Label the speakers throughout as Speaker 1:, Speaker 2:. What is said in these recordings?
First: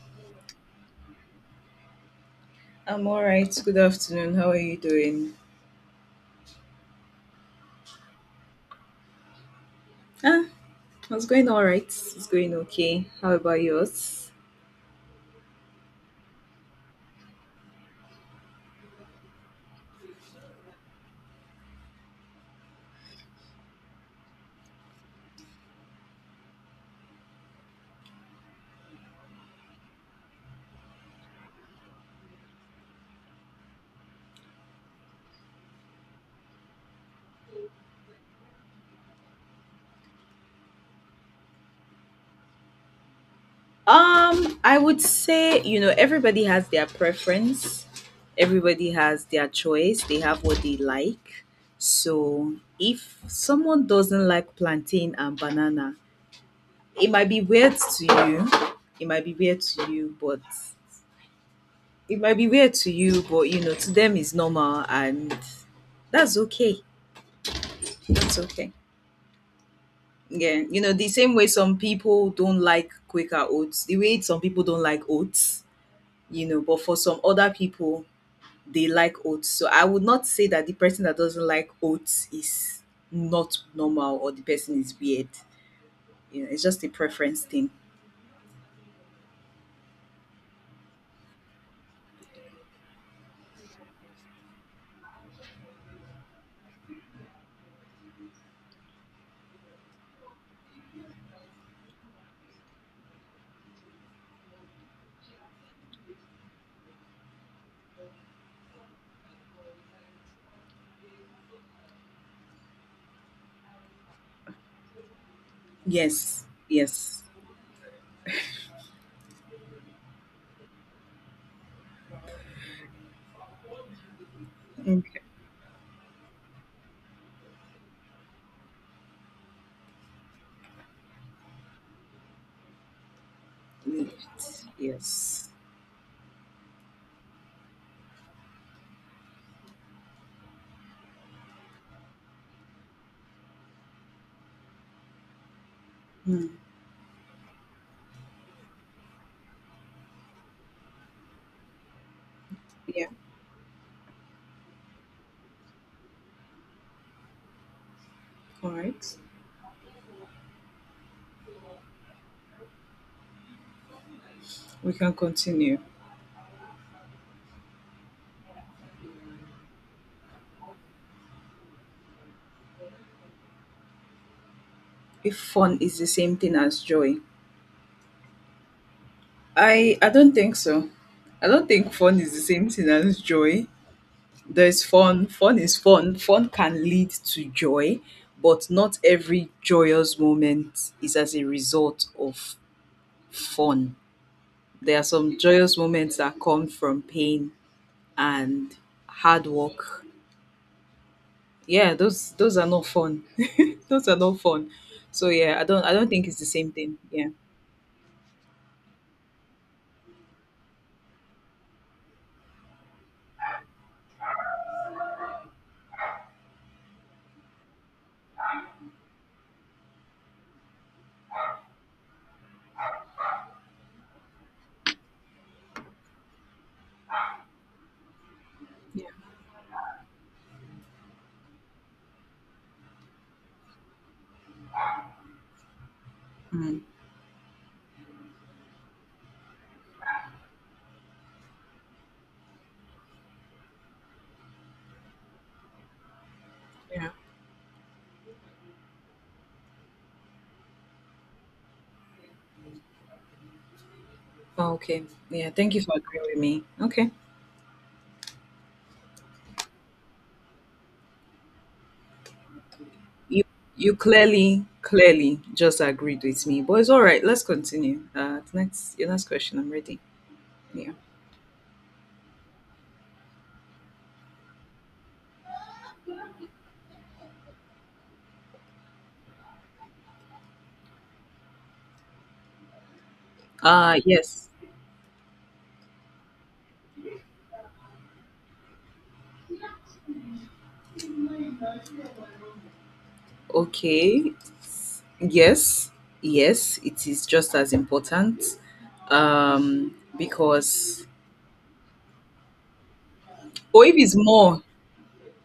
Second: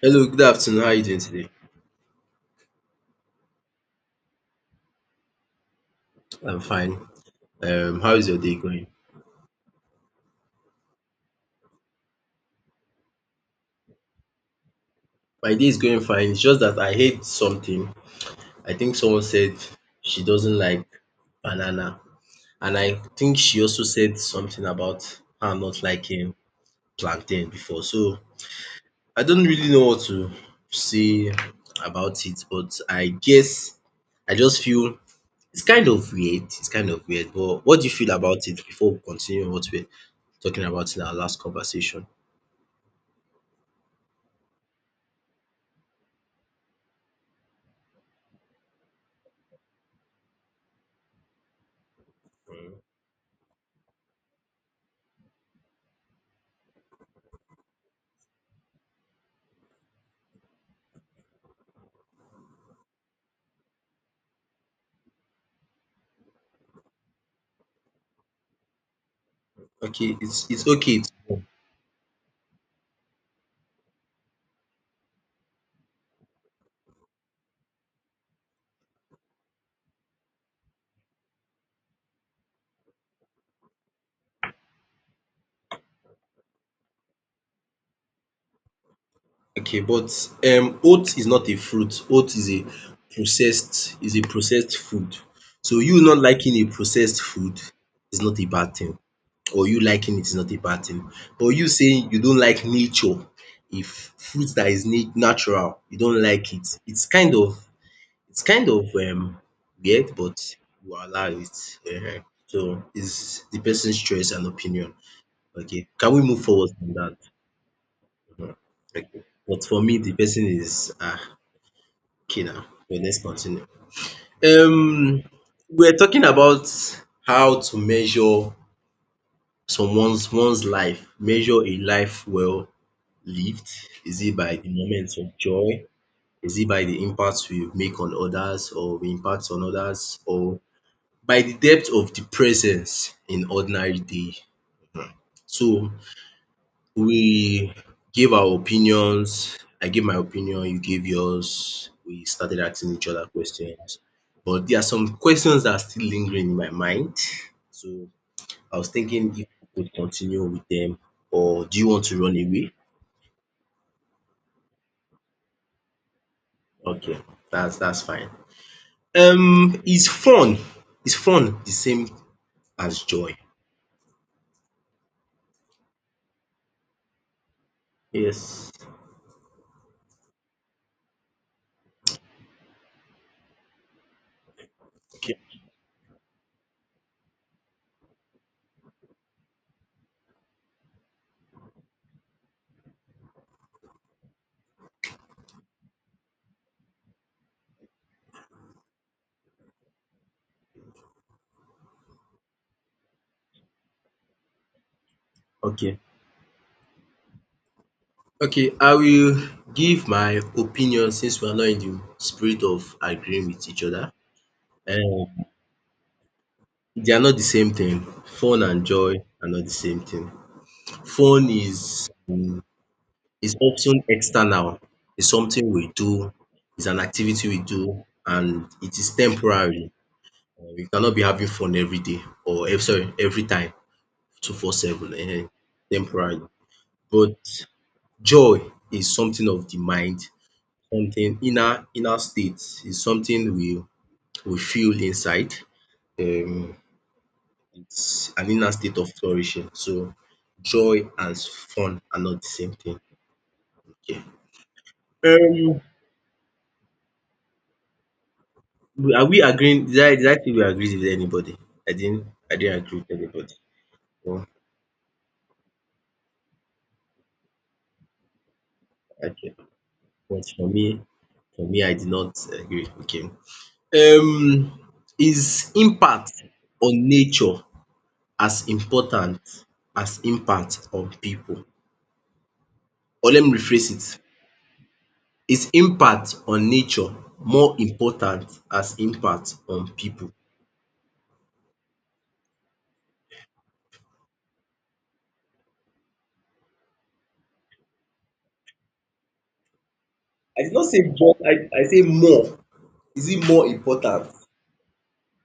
Speaker 1: Hello, good afternoon. How are you doing today?
Speaker 2: I'm all right. Good afternoon. How are you doing?
Speaker 1: I'm fine. How is your day going?
Speaker 2: Ah, it's going all right. It's going okay. How about yours?
Speaker 1: My day is going fine. It's just that I hate something. I think someone said she doesn't like banana. And I think she also said something about her not liking plantain before. So I don't really know what to say about it, but I guess I just feel it's kind of weird. It's kind of weird. But what do you feel about it before we continue what we're talking about in our last conversation?
Speaker 2: I would say, everybody has their preference. Everybody has their choice. They have what they like. So, if someone doesn't like plantain and banana, it might be weird to you. It might be weird to you, but it might be weird to you, but to them it's normal and that's okay. That's okay.
Speaker 1: Okay, it's
Speaker 2: Yeah,
Speaker 1: it's okay.
Speaker 2: the
Speaker 1: It's
Speaker 2: same way some people don't like Quaker oats, the way some people don't like oats, but for some other people, they like oats. So I would not say that the person that doesn't like oats is not normal or the person is weird. It's just a preference thing.
Speaker 1: Okay, but oat is not a fruit. Oat is a processed food. So you not liking a processed food is not a bad thing or you liking it is not a bad thing. But you saying you don't like nature, if fruit that is na natural you don't like it, it's kind of it's kind of um weird but you allow it. Ehen. So it's the person's choice and opinion. Okay, can we move
Speaker 2: Yes,
Speaker 1: forward from that?
Speaker 2: yes.
Speaker 1: Mm, okay. But for me, the person is okay now. But let's continue.
Speaker 2: Mm.
Speaker 1: Um, we're talking about how to measure someone's one's life, measure a life well lived. Is it by the moments of
Speaker 2: Yes.
Speaker 1: joy? Is it by the impact we impact on others or by the depth of the presence in ordinary day? So
Speaker 2: Mm.
Speaker 1: we gave our opinions. I gave my opinion, you gave yours. We started asking
Speaker 2: Yeah,
Speaker 1: each other questions. But there are some questions that are still lingering in my mind. So
Speaker 2: all
Speaker 1: I was
Speaker 2: right.
Speaker 1: thinking if we could continue with them, or do you want to run away?
Speaker 2: We can continue.
Speaker 1: Okay, that's fine. Is fun the same as joy?
Speaker 2: If fun is the same thing as joy,
Speaker 1: Yes.
Speaker 2: I don't think so. I don't think fun is the same thing as joy. There's fun.
Speaker 1: Okay.
Speaker 2: Fun is fun. Fun can lead to joy, but not every joyous moment is as a result of fun. There are some joyous moments that come from pain and hard work. Yeah, those are not fun. Those are not fun. So yeah, I don't I
Speaker 1: Okay.
Speaker 2: don't think it's the same thing. Yeah.
Speaker 1: Okay, I will give my opinion, since we are not in the spirit of agreeing with each other. um They are not the same thing. Fun and joy are not the same thing. Fun is often external. It's something we do. It's an activity we do, and it is temporary. You cannot be having fun every day or every time, 24/7. Temporary.
Speaker 2: Mm.
Speaker 1: But joy is something of the mind, something inner state. Is something we feel inside. Um
Speaker 2: Yeah.
Speaker 1: It's an inner state of flourishing. So joy and fun are not the same thing. Okay.
Speaker 2: Okay. Yeah. Thank
Speaker 1: Um
Speaker 2: you for agreeing with me. Okay.
Speaker 1: are we agreeing? Did I say we agreed with anybody? I didn't agree with
Speaker 2: You
Speaker 1: anybody.
Speaker 2: you
Speaker 1: No?
Speaker 2: clearly, clearly just agreed with me, but it's all right. Let's continue. Next, your next
Speaker 1: Okay.
Speaker 2: question. I'm ready.
Speaker 1: But for me,
Speaker 2: Yeah.
Speaker 1: I did not agree. Okay. Um is impact on nature as important as impact on people? Or let me rephrase it.
Speaker 2: Yes.
Speaker 1: Is impact on nature more important as impact on people?
Speaker 2: Okay. Yes. Yes. It is just as important,
Speaker 1: I did not say
Speaker 2: because
Speaker 1: but, I say more. Is it more
Speaker 2: or if it's
Speaker 1: important?
Speaker 2: more,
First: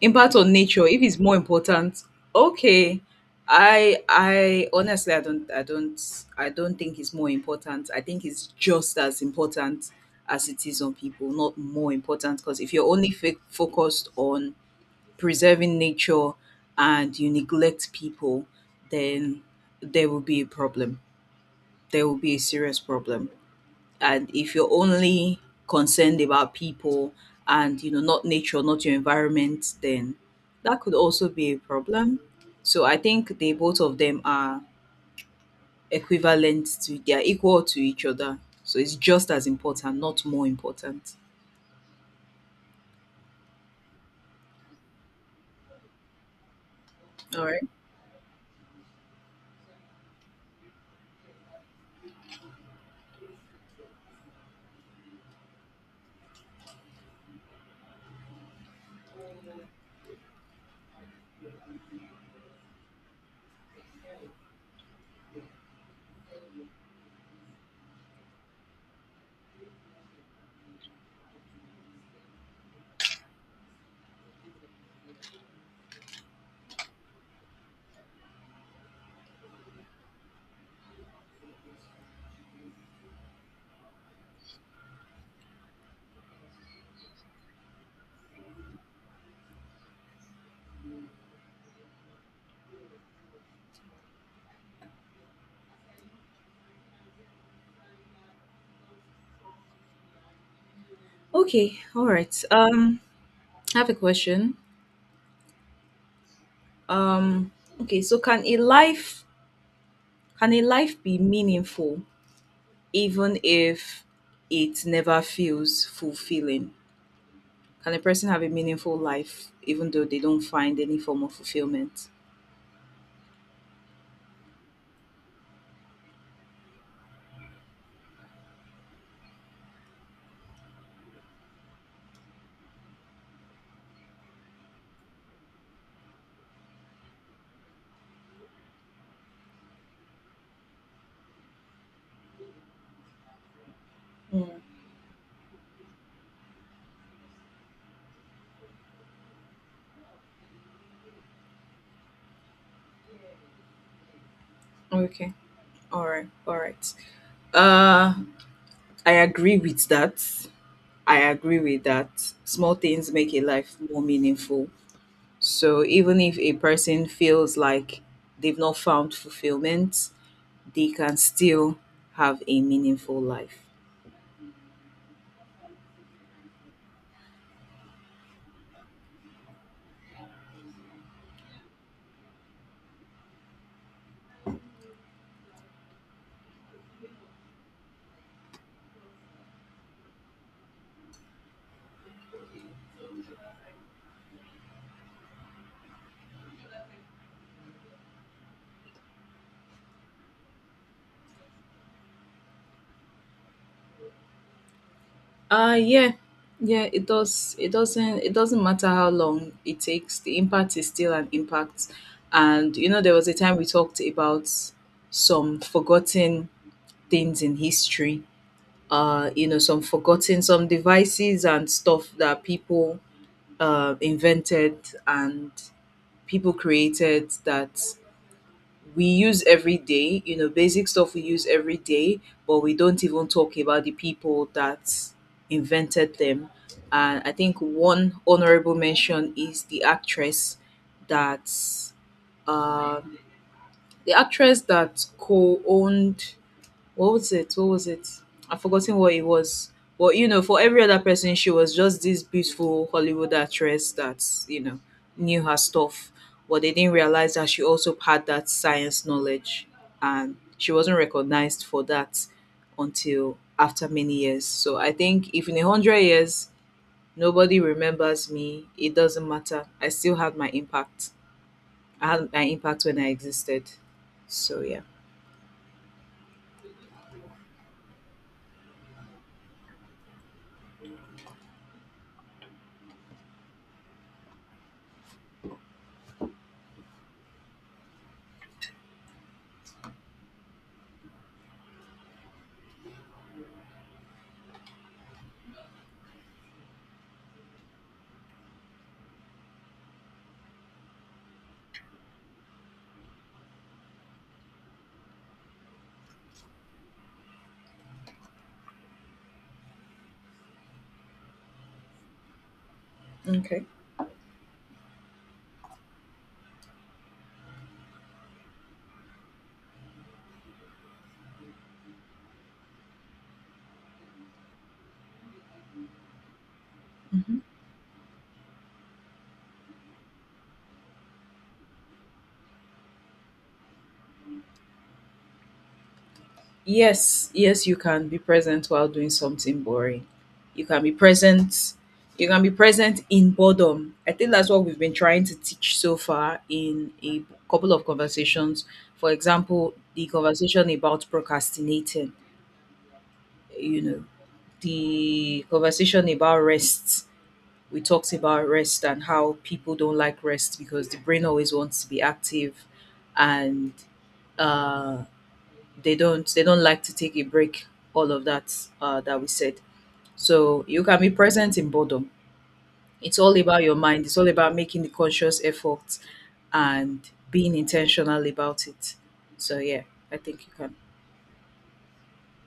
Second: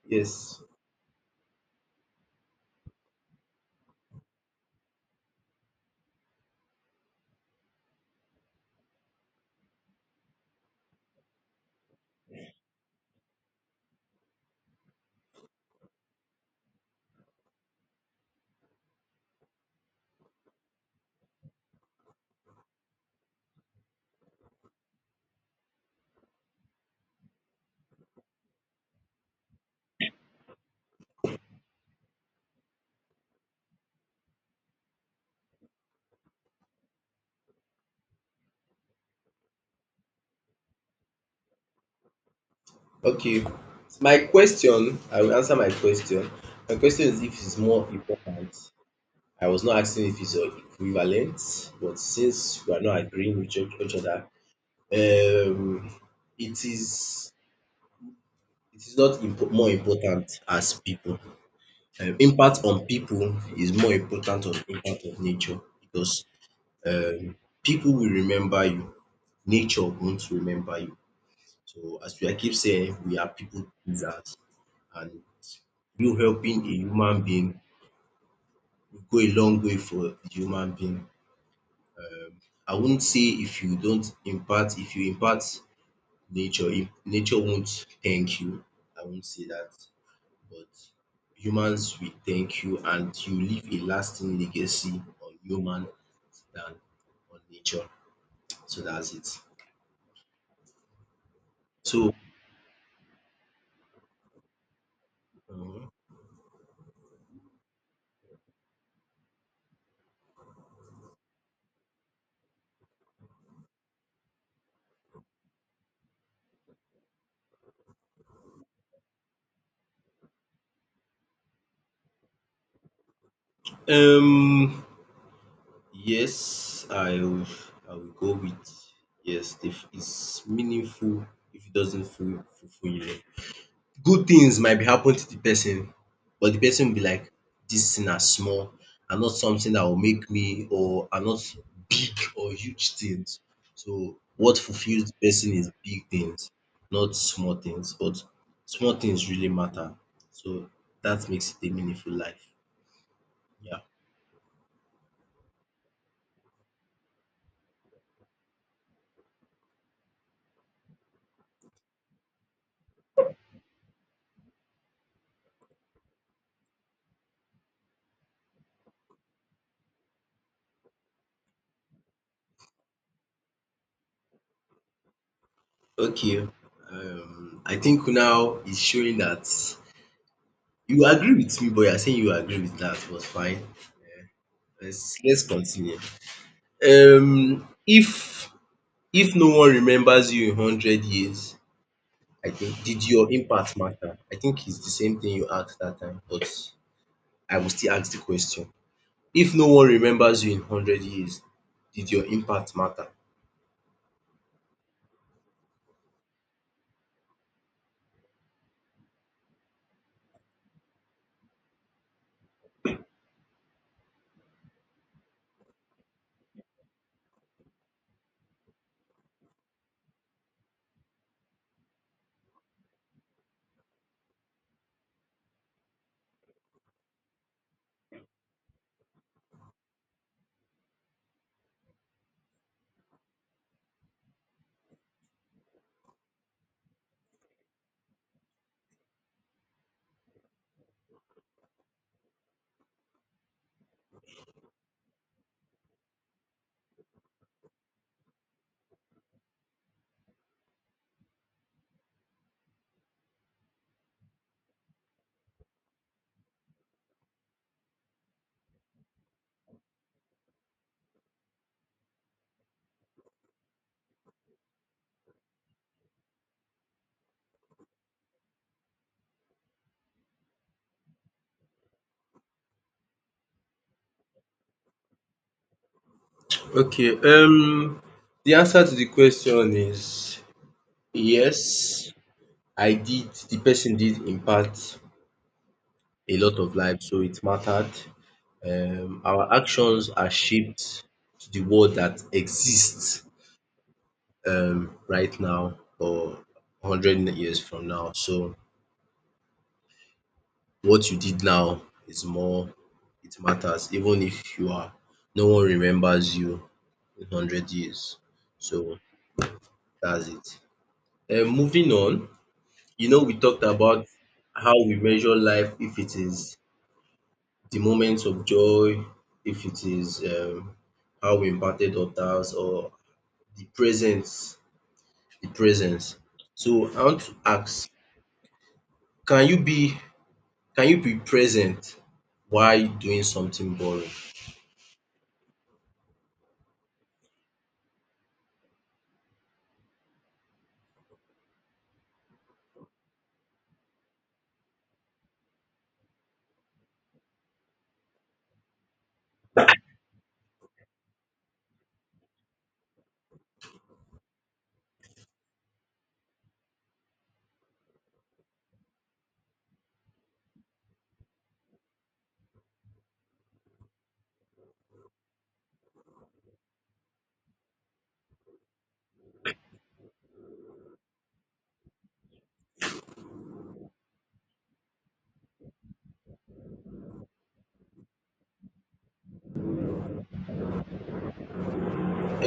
Speaker 2: impact on
Speaker 1: Yes.
Speaker 2: nature, if it's more important. Okay. I honestly I don't I don't I don't think it's more important. I think it's just as important as it is on people, not more important, because if you're only focused on preserving nature and you neglect people, then there will be a problem. There will be a serious problem, and if you're only concerned about people and not nature, not your environment, then that could also be a problem. So I think they, both of them, are equivalent to, they are equal to each other. So it's just as important, not more important.
Speaker 1: Okay. My question, I will answer my question. My question is if
Speaker 2: All
Speaker 1: it's
Speaker 2: right.
Speaker 1: more important. I was not asking if it's equivalent, but since we are not agreeing with each other, um, it is not more important as people. Impact on people is more important on impact of nature because um, people will remember you, nature won't remember you. So as we I keep saying, we are people pleasers, and you helping a human being will go a long way for the human being. I won't say if you impact nature, if nature won't thank you. I won't say that. But humans will thank you, and you leave a lasting legacy on human than on nature. So that's it.
Speaker 2: Okay. All
Speaker 1: So
Speaker 2: right. I have a question.
Speaker 1: um
Speaker 2: um okay, so can a life be meaningful even if it never feels fulfilling? Can a person have a meaningful life even though they don't find any form of fulfillment?
Speaker 1: um, yes, I will go with yes. If it's meaningful, if it doesn't feel fulfill you, good things might be happen to the person, but the person will be like, this thing are small and not something that will make me, or are not big or huge things. So
Speaker 2: Mm,
Speaker 1: what fulfills the person is big things, not small things. But small things really matter. So that makes it a meaningful life. Yeah.
Speaker 2: okay. All right. All right. Uh, I agree with that. I agree with that. Small things make a life more meaningful. So even if a person feels like they've not found fulfillment, they can still have a meaningful life.
Speaker 1: Okay, I think now it's showing that you agree with me, but you are saying you agree with that, but fine. Let's continue. If no one remembers you in 100 years, I think, did your impact matter? I think it's the same thing you asked that time, but I will still ask the question. If no one remembers you in hundred years, did your impact matter?
Speaker 2: Yeah. Yeah, it doesn't matter how long it takes, the impact is still an impact. And there was a time we talked about some forgotten things in history. Some devices and stuff that people invented and people created that we use every day, basic stuff we use every day, but we don't even talk about the people that invented them. And I think one honorable mention is that, uh, the actress that co owned, what was it? What was it? I've forgotten what it was. But for every other person, she was just this beautiful Hollywood actress that knew her stuff. But they didn't realize that she also had that science knowledge, and she wasn't recognized for that until after many years. So I think if in 100 years nobody remembers me, it doesn't matter. I still had my impact. I had my impact when I existed. So yeah.
Speaker 1: Okay, the answer to the question is yes. I did The person did impact a lot of lives, so it mattered. Our actions are shaped to the world that exists, right now or 100 years from now. So what you did now it matters, even if you are, no one remembers you in 100 years. So that's it. Moving on, we talked
Speaker 2: Okay.
Speaker 1: about how we measure life, if it is the moments of joy, if it is how we impacted others, or the presence, the presence. So I want to ask, can you be present while doing something boring?
Speaker 2: Yes, yes, you can be present while doing something boring. You can be present. You can be present in boredom. I think that's what we've been trying to teach so far in a couple of conversations. For example, the conversation about procrastinating, you know, the conversation about rest. We talked about rest and how people don't like rest because the brain always wants to be active, and uh they don't like to take a break, all of that that we said. So you can be present in boredom. It's all about your mind. It's all about making the conscious effort and being intentional about it. So yeah, I think you can.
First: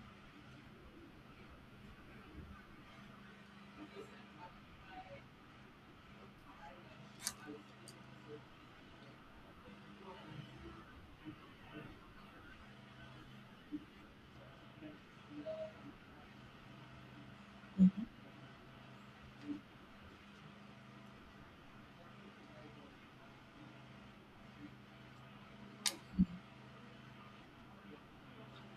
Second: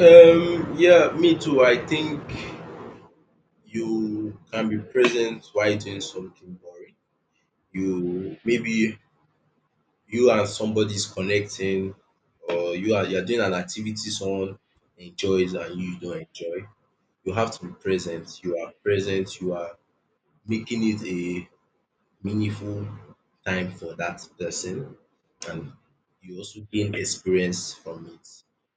Speaker 1: Yeah, me too. I think you can be present while doing something boring. You maybe you and somebody is connecting, or you are doing an activity someone enjoys and you don't enjoy. You have to be present. You are present. You are making it a meaningful time for that person, and you also gain experience from it.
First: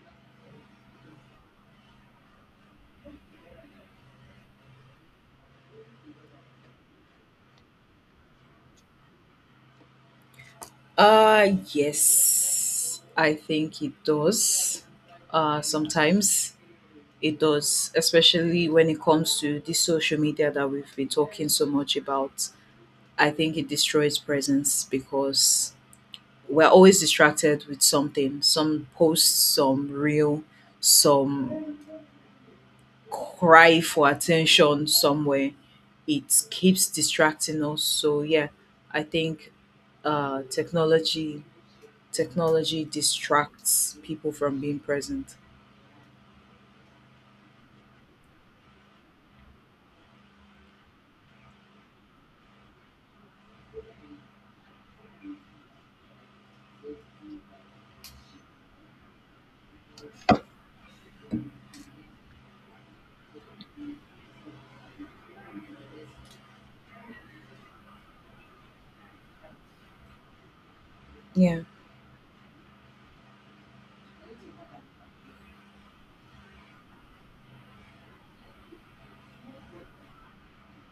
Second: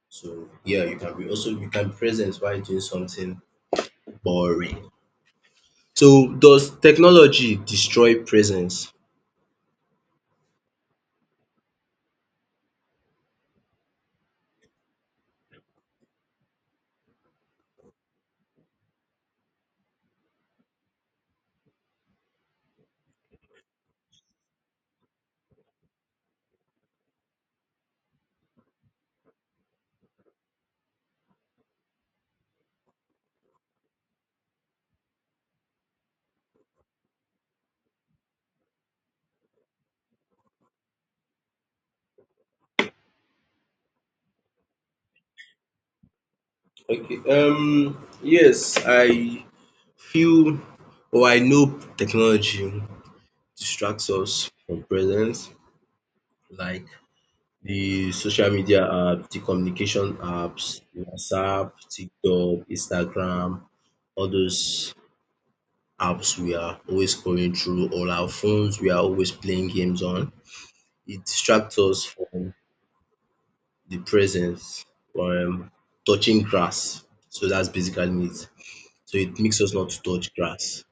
Speaker 1: So yeah, you can be present while doing something boring. So does technology destroy presence?
Speaker 2: Yes, I think it does. Sometimes it does, especially when it comes to the social media that we've been talking so much about. I think it destroys presence because we're always distracted with something, some post, some reel, some cry for attention somewhere. It keeps distracting us. So yeah, I think uh technology technology distracts people from being present.
Speaker 1: Okay. Yes, I feel or I know technology distracts us from presence, like the social media app, the communication apps, WhatsApp, TikTok, Instagram, all those apps we are always scrolling through, or our phones we are always playing games on. It
Speaker 2: Yeah,
Speaker 1: distracts us from the presence, from touching grass. So that's basically it. So it makes us not to touch grass.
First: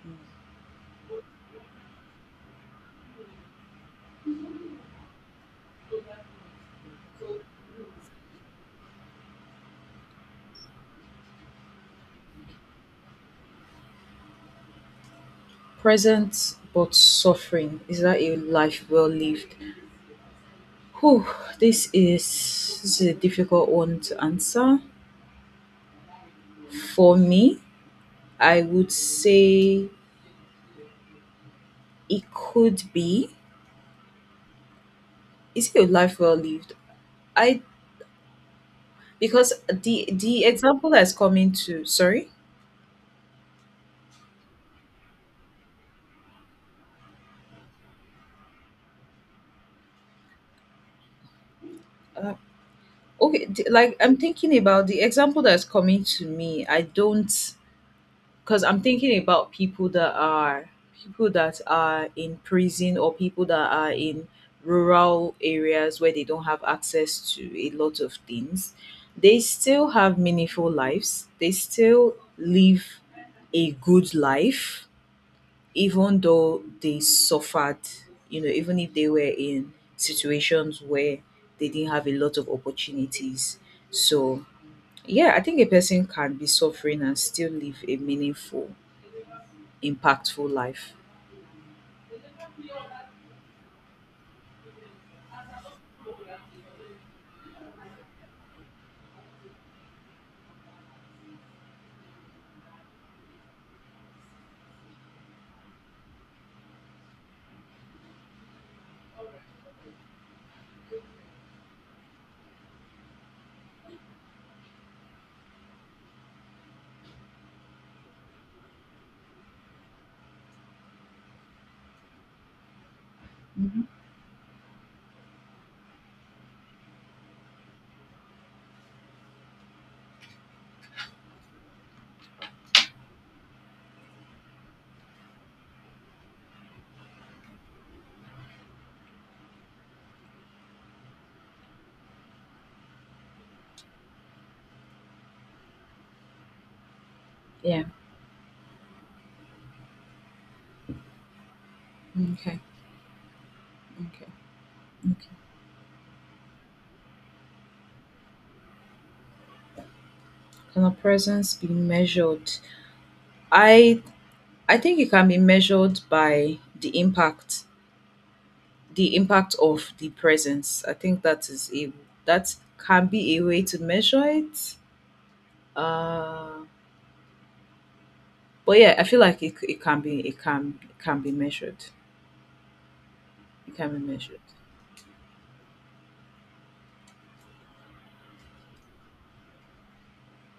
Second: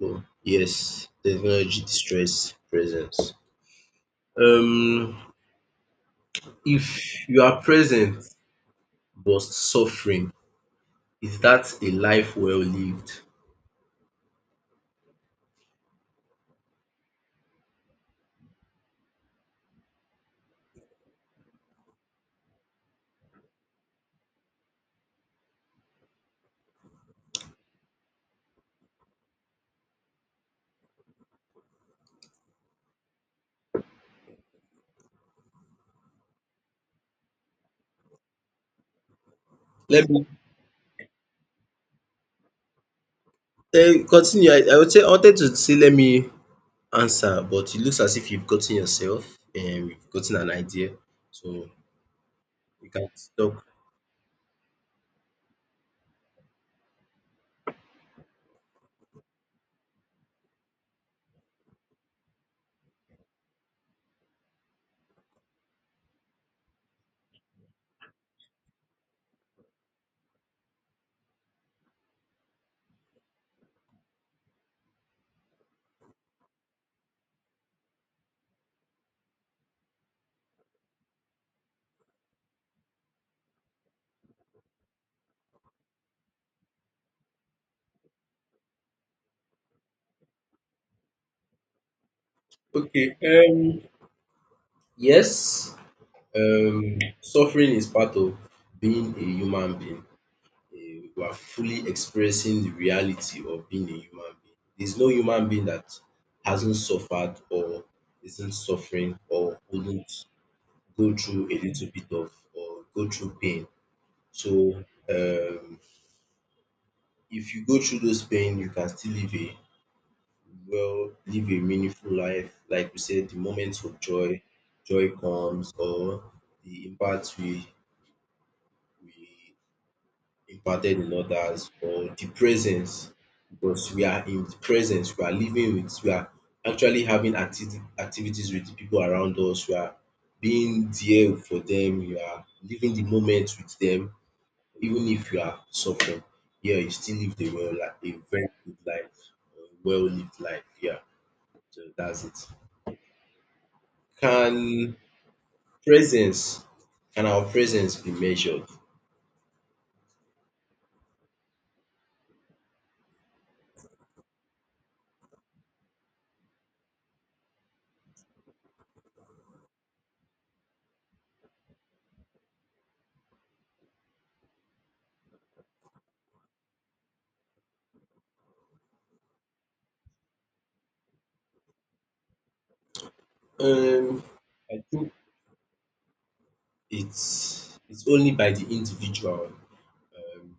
Speaker 1: So yes, technology distress presence. Um if you are present but suffering, is that a life well lived?
Speaker 2: present but suffering, is that a life well lived? Whew, this is this is a difficult one to answer. For me, I would say, it could be. Is it a life well lived? I Because
Speaker 1: Let
Speaker 2: the
Speaker 1: me
Speaker 2: the example that's coming to, sorry.
Speaker 1: continue. I would say, I wanted to say let me answer, but it looks as if you've gotten yourself and you've gotten an idea. So
Speaker 2: Uh,
Speaker 1: you can
Speaker 2: okay,
Speaker 1: talk.
Speaker 2: like I'm thinking about the example that's coming to me. I don't, because I'm thinking about people that are in prison, or people that are in rural areas where they don't have access to a lot of things. They still have meaningful lives. They still live a good life even though they suffered, even if they were in situations where they didn't have a lot of opportunities. So, yeah, I think a person can be suffering and still live a meaningful, impactful life.
Speaker 1: Okay, yes, suffering is part of being a human being. We are fully experiencing the reality of being a human being. There's no human being that hasn't suffered or isn't suffering or wouldn't go through a little bit of or go through pain. So if you go through those pain, you can still live a meaningful life. Like we said, the moments of joy, joy comes, or the impact we imparted in others, or the presence, because we are in the presence, we are living with, we are actually having activities with the people around us, we are being there for them, we are living the moment with them. Even if you are suffering, yeah, you still lived a well
Speaker 2: Yeah.
Speaker 1: life, a very good life, a well lived life. Yeah, so that's it.
Speaker 2: Okay. Okay.
Speaker 1: Can
Speaker 2: Okay.
Speaker 1: presence, can our presence be measured?
Speaker 2: Can a presence be measured? I I think it can be measured by the impact of the presence. I think that can be a way to measure it. Uh, but yeah, I feel like it can be measured. It can be
Speaker 1: Um,
Speaker 2: measured.
Speaker 1: I think it's only by the individual. Um,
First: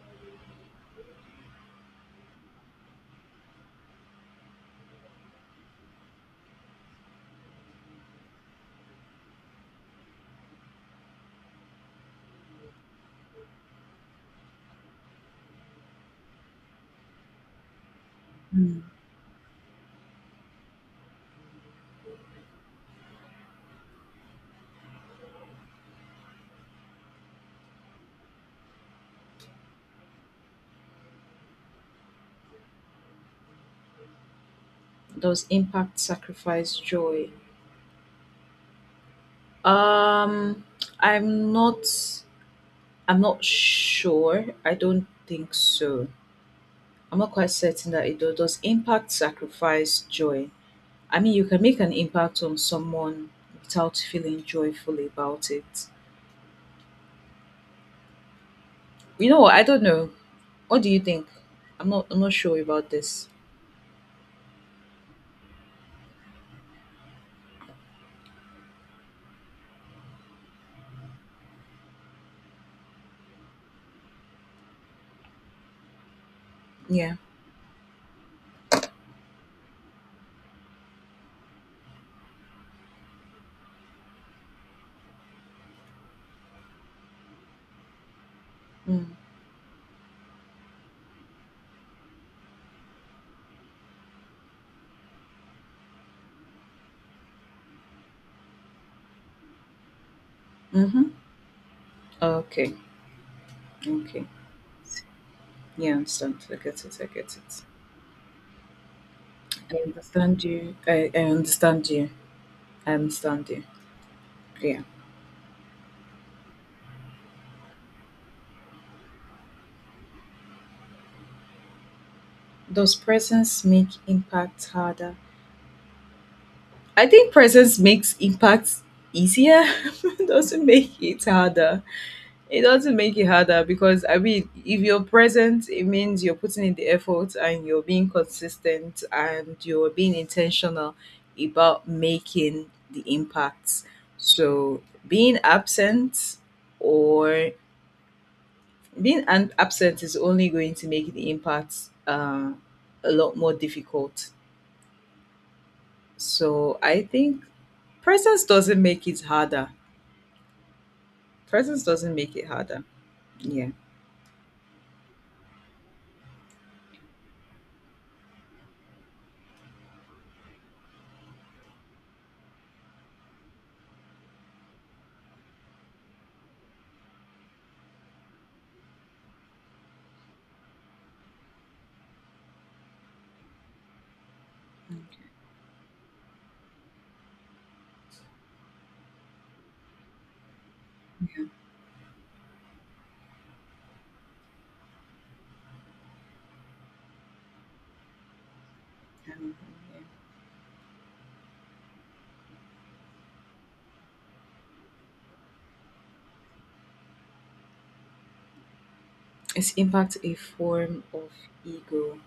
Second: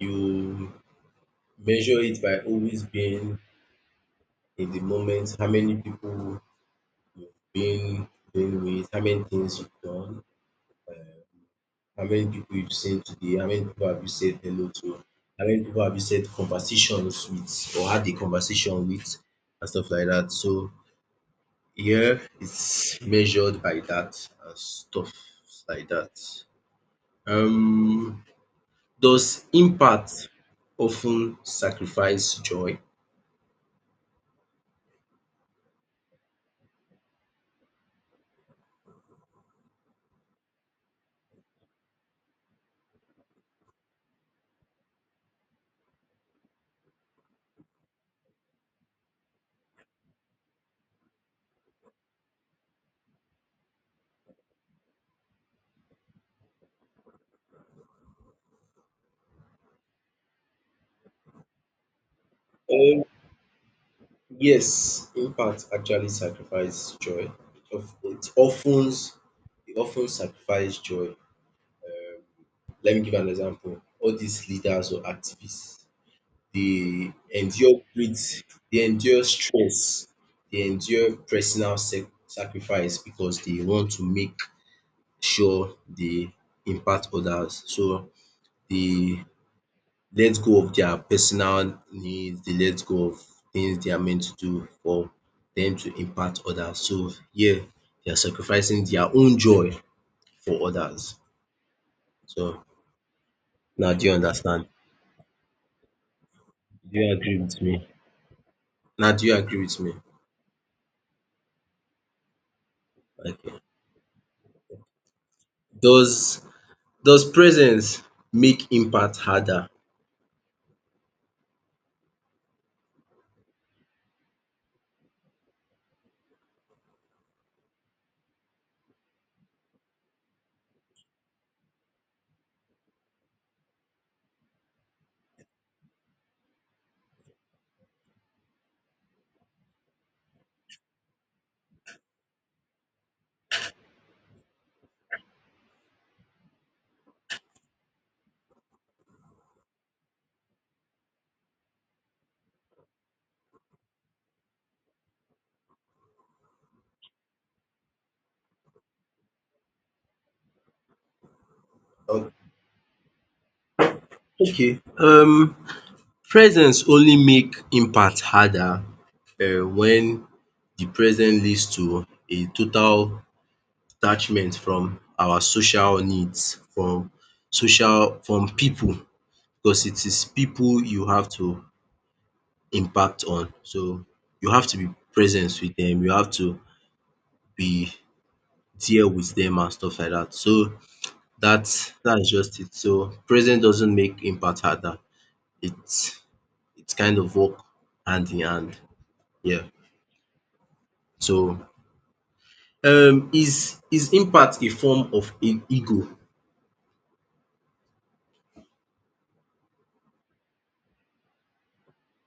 Speaker 1: you measure it by always being in the moment. How many people you've been with? How many things you've done? How many people you've saved today? How many people have you said hello to? How many people have you said conversations with or had a
Speaker 2: Mm.
Speaker 1: conversation with and stuff like that. So here it's measured by that and stuff like that. Um, does impact often sacrifice joy?
Speaker 2: Does impact sacrifice joy? Um, I'm not I'm not sure. I don't think so. I'm not quite certain that it does. Does impact sacrifice joy? I mean, you can make an impact on someone without feeling joyfully about it. You know what? I don't know. What do you think? I'm not sure about
Speaker 1: Um,
Speaker 2: this.
Speaker 1: yes, impact actually sacrifice joy. It often sacrifice joy. Let me give an example. All these leaders or activists, they
Speaker 2: Yeah.
Speaker 1: endure great, they endure stress, they endure personal sacrifice because they want to make sure they impact others. So
Speaker 2: Mm.
Speaker 1: they let go of their personal needs, they let go of things they are meant to do for them to impact others. So yeah, they are sacrificing their own joy for others.
Speaker 2: Mhm.
Speaker 1: So
Speaker 2: Okay,
Speaker 1: now do you
Speaker 2: okay.
Speaker 1: understand?
Speaker 2: Yeah, I understand. I get
Speaker 1: Do
Speaker 2: it. I
Speaker 1: you
Speaker 2: get
Speaker 1: agree with
Speaker 2: it.
Speaker 1: me? Now, do you agree
Speaker 2: I
Speaker 1: with me?
Speaker 2: understand you. I understand you. I understand
Speaker 1: Okay.
Speaker 2: you. Yeah.
Speaker 1: Does does presence make impact harder?
Speaker 2: Does presence make impact harder? I think presence makes impact easier. Doesn't make it harder. It doesn't make it harder because, I mean, if you're present, it means you're putting in the effort and you're being consistent and you're being intentional about making the impacts. So being absent or being an absent is only going to make the impact uh, a lot more difficult. So I think presence doesn't make it harder. Presence doesn't
Speaker 1: O-
Speaker 2: make it harder. Yeah.
Speaker 1: Okay. Presence only make impact harder when the present leads to a total detachment from our social needs, from people, because it is people you have to impact on. So you have to be present with them. You have to be there with them and stuff like that. So that's just it. So present doesn't make impact harder. It's it's kind of work hand in hand.
Speaker 2: Um,
Speaker 1: Yeah. So is impact a form of ego?
Speaker 2: Is impact a form of ego?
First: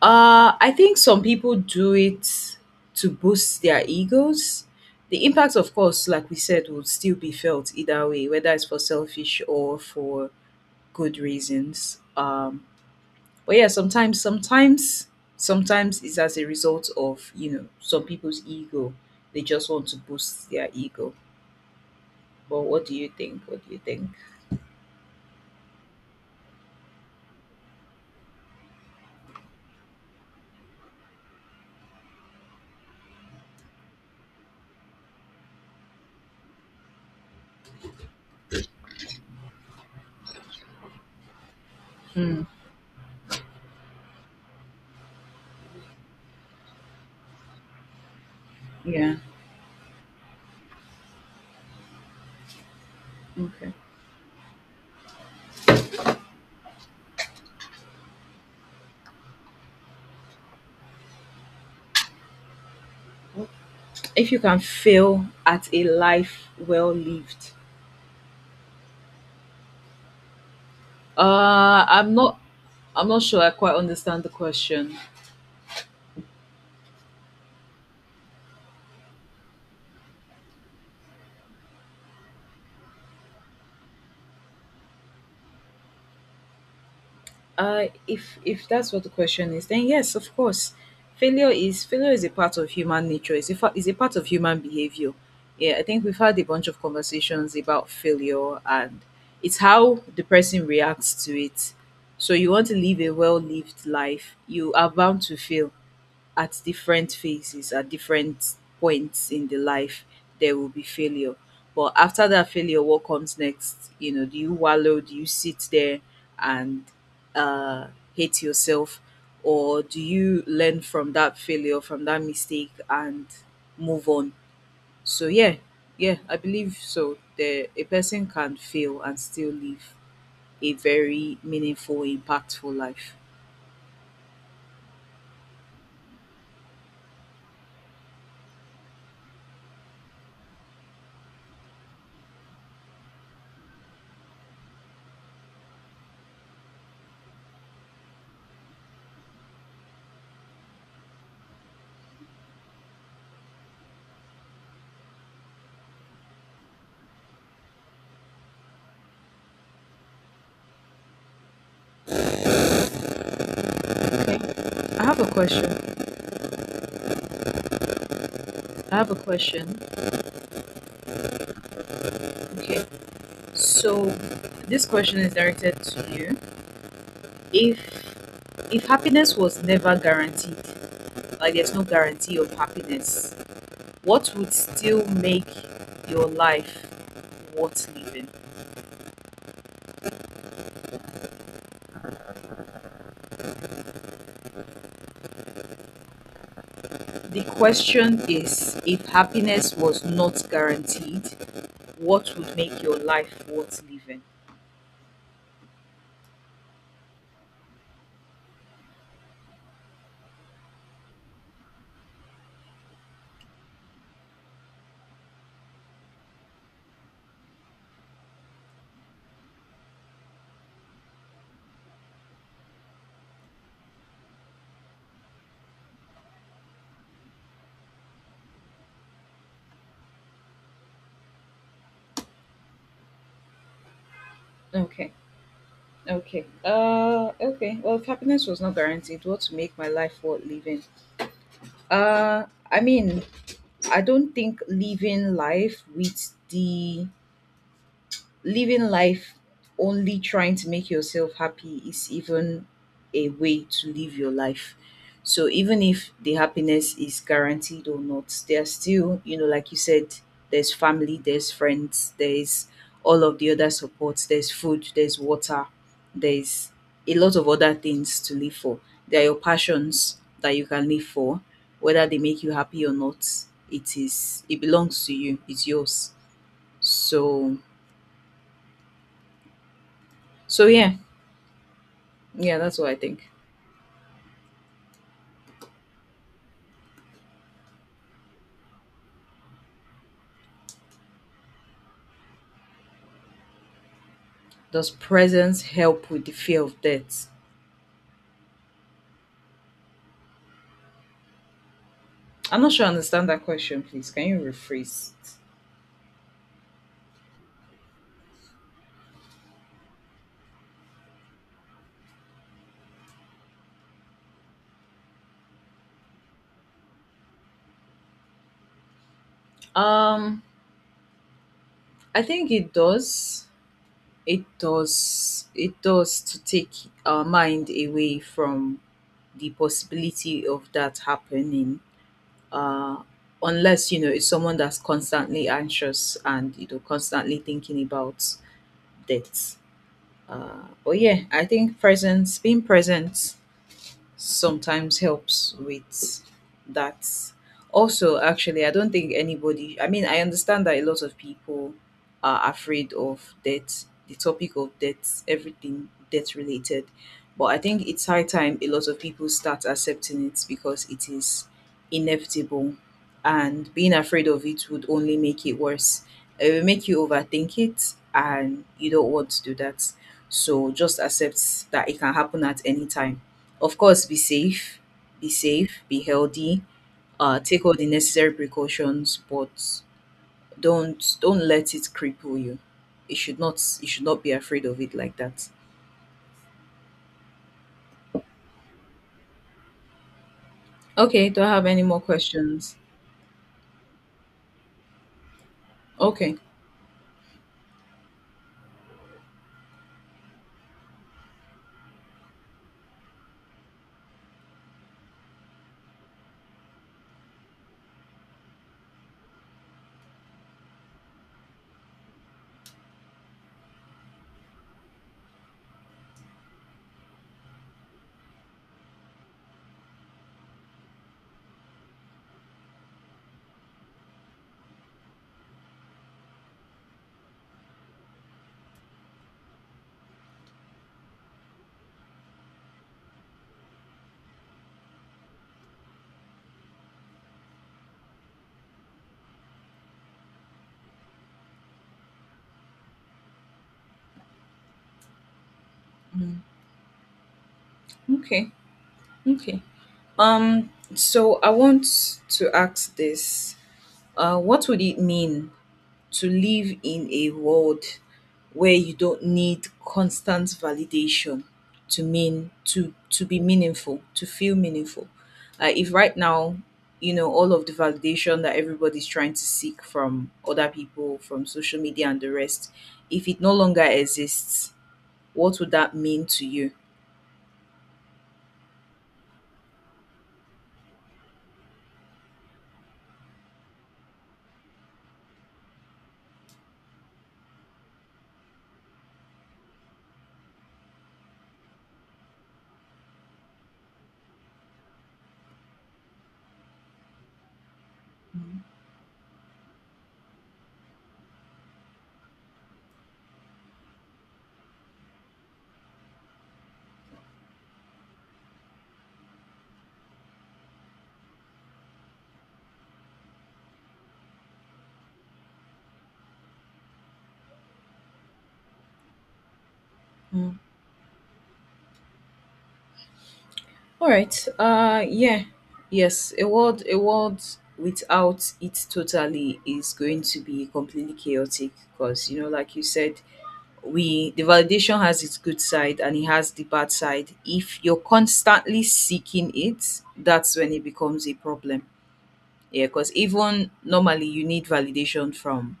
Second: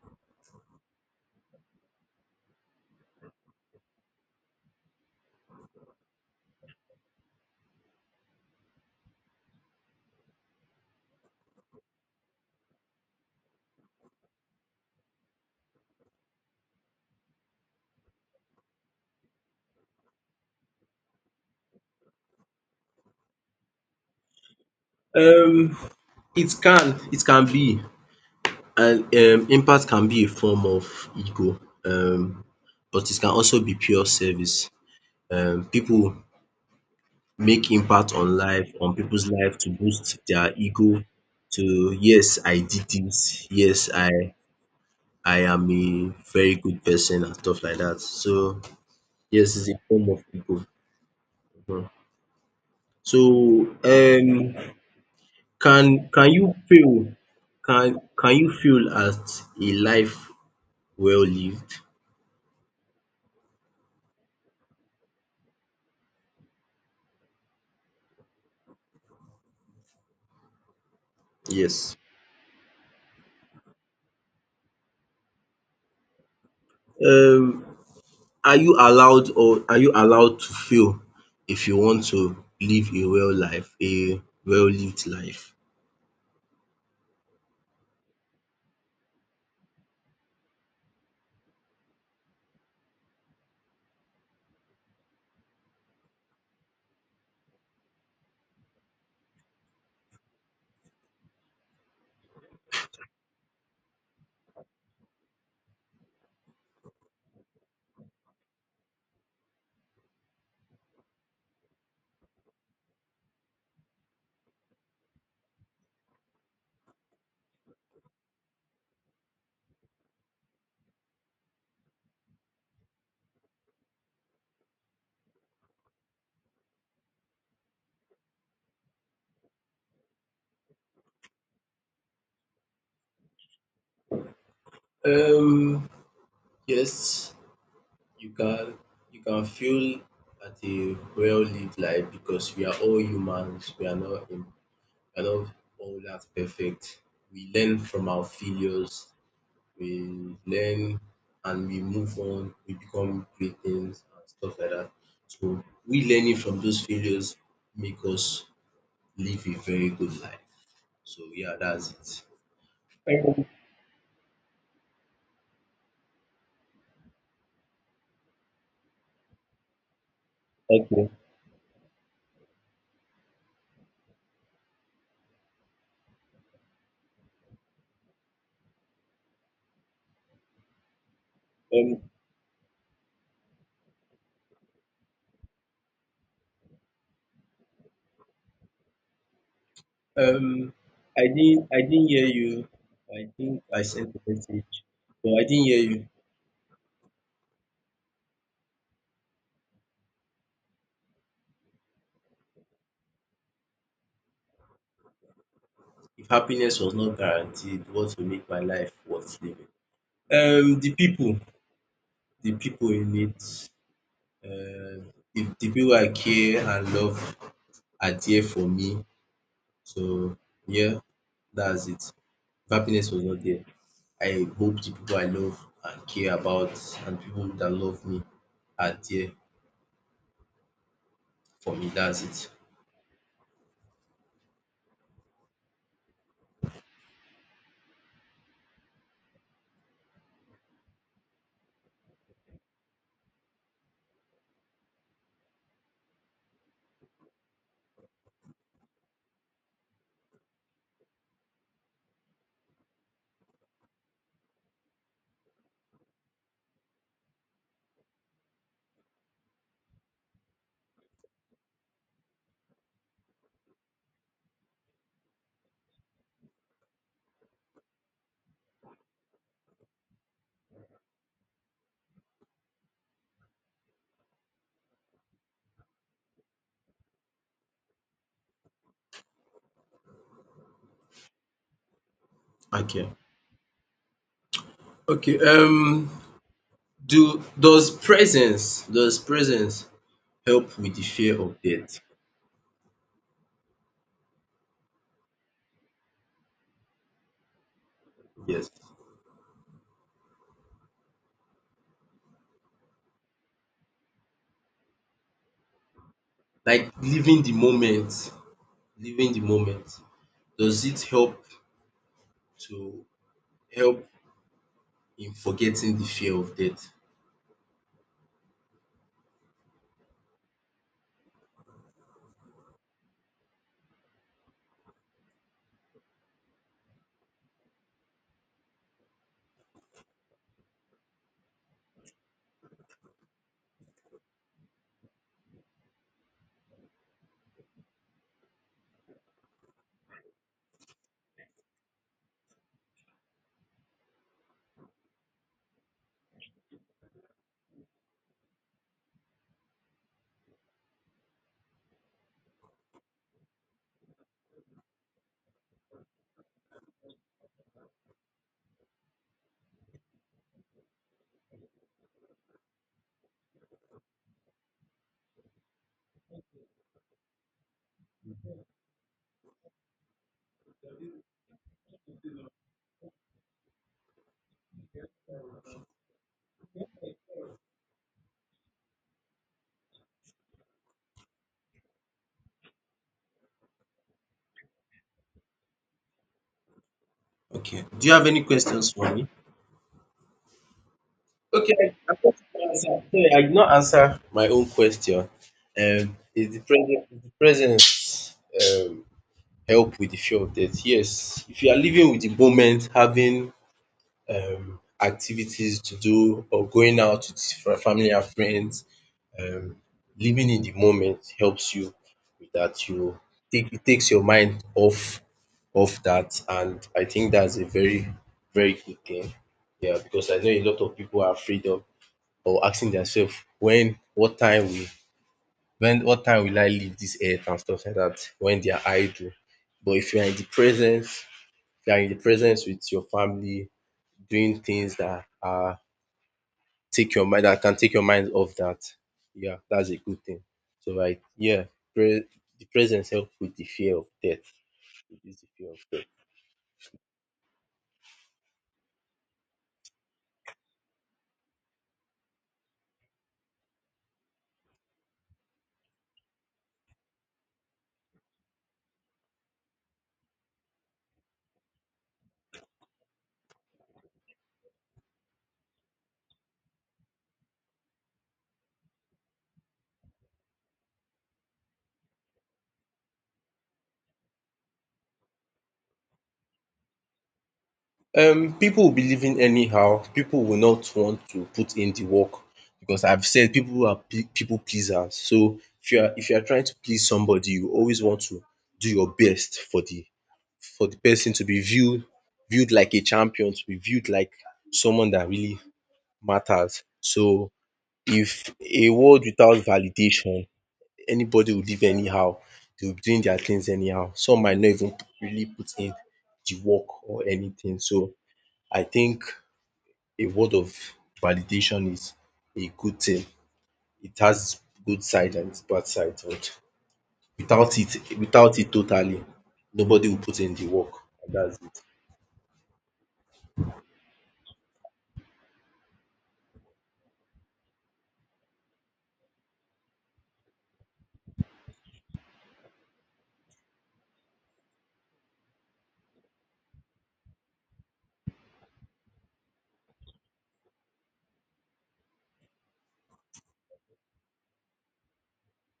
Speaker 2: I think some people do it to boost their egos. The impact, of course, like we said, will still be felt either way, whether it's for selfish or for good reasons. But yeah, sometimes it's as a result of some people's ego. They just want to boost their ego. But what do you think? What do you think?
Speaker 1: Um it can be, and impact can be a form of ego. But it can also be pure service. People make impact on life on people's life to boost their ego to, yes I did this, yes I am a very good person and stuff like that. So
Speaker 2: Yeah.
Speaker 1: yes, it's a form of ego. Mhm.
Speaker 2: Okay.
Speaker 1: So can you feel, can you feel as a life well lived?
Speaker 2: If you can fail at a life well lived, uh
Speaker 1: Yes.
Speaker 2: i'm not I'm not sure I quite understand the question.
Speaker 1: Um, are you allowed, or are you allowed to fail if you want to live a well life, a well lived life?
Speaker 2: If that's what the question is, then yes, of course. Failure is a part of human nature. It's a part of human behavior. Yeah, I think we've had a bunch of conversations about failure, and it's how the person reacts to it. So you want to live a well lived life, you are bound to fail. At different phases, at different points in the life, there will be failure. But after that failure, what comes next? Do you wallow? Do you sit there and uh, hate yourself? Or do you learn from that failure, from that mistake, and move on? So, yeah, yeah, I believe so. A person can fail and still live a very meaningful, impactful life.
Speaker 1: Um, yes. You can you can feel at a well-lived life because we are all humans. We are not all that perfect. We learn from our failures. We learn and we move on. We become great things and stuff like that. So we learning from those failures make us live a very good life. So yeah, that's it. Thank
Speaker 2: Okay. I have a question. I have a question. Okay. So this question is directed to you. If if happiness was never guaranteed, like there's no
Speaker 1: Um,
Speaker 2: guarantee of happiness, what would still make your life worth living?
Speaker 1: um, I didn't hear you. I think I sent a message, but I didn't hear you.
Speaker 2: The question is, if happiness was not guaranteed, what would make your life worth living?
Speaker 1: If happiness was not guaranteed, what will make my life worth living? Um, the people, the people in it, the people I care and love are there for me. So yeah, that's it. If happiness was not there, I hope the people I love and care about and people that love me are there for me. That's it.
Speaker 2: Okay. Okay. Okay. Well, if happiness was not guaranteed, what would make my life worth living? Uh I mean, I don't think living life only trying to make yourself happy is even a way to live your life. So even if the happiness is guaranteed or not, there's still, there's family, there's friends, there's all of the other supports, there's food, there's water, there's a lot of other things to live for. There are your passions that you can live for, whether they make you happy or not. It belongs to you. It's yours. So yeah, yeah, that's what I
Speaker 1: Okay.
Speaker 2: think.
Speaker 1: Okay. Do does presence, does presence help with the fear of death?
Speaker 2: Does presence help with the fear of death?
Speaker 1: Yes.
Speaker 2: I'm not sure I understand that question, please. Can you rephrase it?
Speaker 1: Like living the moment, living the moment. Does it help to help in forgetting the fear of death?
Speaker 2: Um, I think it does. It does. It does to take our mind away from the possibility of that happening. Uh, Unless, it's someone that's constantly anxious and, constantly thinking about death. But yeah, I think presence, being present, sometimes helps with that. Also, actually, I don't think anybody, I mean, I understand that a lot of people are afraid of death, the topic of death, everything death related. But I think it's high time a lot of people start accepting it because it is inevitable. And being afraid of it would only make it worse. It will make you overthink it, and you don't want to do that. So just accept that it can happen at any time. Of course, be safe, be safe, be healthy, take all the necessary precautions, but don't let it cripple you. It should not You should not be afraid of it like that.
Speaker 1: Okay. Do you have any questions for me?
Speaker 2: Okay, do I have
Speaker 1: Okay,
Speaker 2: any
Speaker 1: I
Speaker 2: more
Speaker 1: I thought you
Speaker 2: questions?
Speaker 1: answer. Sorry, I did not answer my own question.
Speaker 2: Okay.
Speaker 1: Is the present, is the presence um help with the fear of death? Yes. If you are living with the moment, having activities to do or going out with family and friends, um living in the moment helps you with that you take, it takes your mind off off that, and I think that's a very very good thing. Yeah, because I know a lot of people are afraid of or asking themselves when what time will, when what time will I leave this earth and stuff like that when they are idle. But if you are in the presence, if you are in the presence with your family doing things that are, take your mind that can take your mind off that. Yeah, that's a good thing. So like yeah, pre- the presence help with the fear of death. Reduce the fear of death.
Speaker 2: Mm. Okay. Okay. So I want to ask this. What would it mean to live in a world where you don't need constant validation to be meaningful, to feel meaningful, if right now, all of the validation that everybody's trying to seek from other people, from social media and the rest, if it no longer exists, what would that mean to you?
Speaker 1: People will be living anyhow. People will not want to put in the work because I've said people are people pleasers. So if you are, if you are trying to please somebody, you always want to do your best for the, for the person to be viewed, viewed like a champion, to be viewed like someone that really matters. So if a world without validation, anybody will live anyhow, they will be doing their things anyhow. Some might not even really put in the work or anything. So I think a world of validation is a good thing. It has its good side and its bad side. And without it, without it totally, nobody will put in
Speaker 2: Mm.
Speaker 1: the work. And that's it.
Speaker 2: All right. Yeah. Yes, a world without it totally is going to be completely chaotic because like you said, we the validation has its good side and it has the bad side. If you're constantly seeking it, that's when it becomes a problem. Yeah, because even normally you need validation from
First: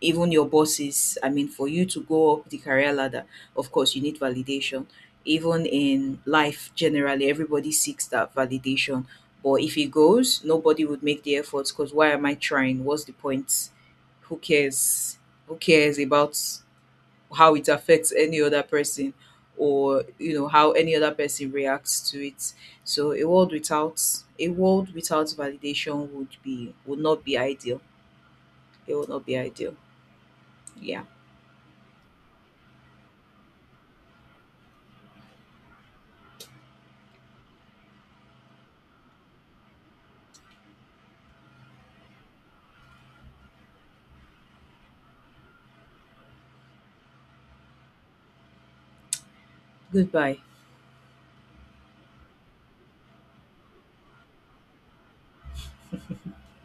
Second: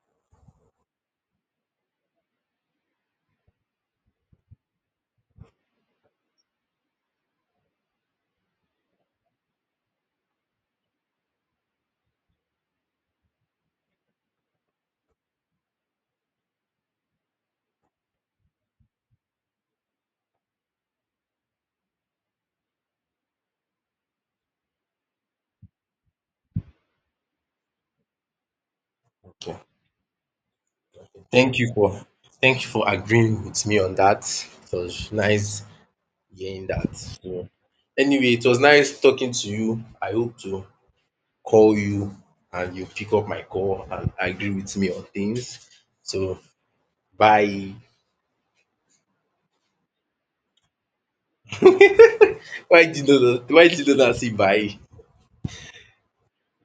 Speaker 2: even your bosses. I mean, for you to go up the career ladder, of course, you need validation. Even in life generally, everybody seeks that validation. But if it goes, nobody would make the efforts because why am I trying? What's the point? Who cares? Who cares about how it affects any other person, or how any other person reacts to it? So a world without validation would not be ideal. It would not be
Speaker 1: Okay.
Speaker 2: ideal. Yeah.
Speaker 1: Thank you for thank you for agreeing with me on that. It was nice hearing that. So anyway, it was nice talking to you. I hope to call you and you pick up my call and agree with me on things. So bye.
Speaker 2: Goodbye.
Speaker 1: Why Why did you do, say bye.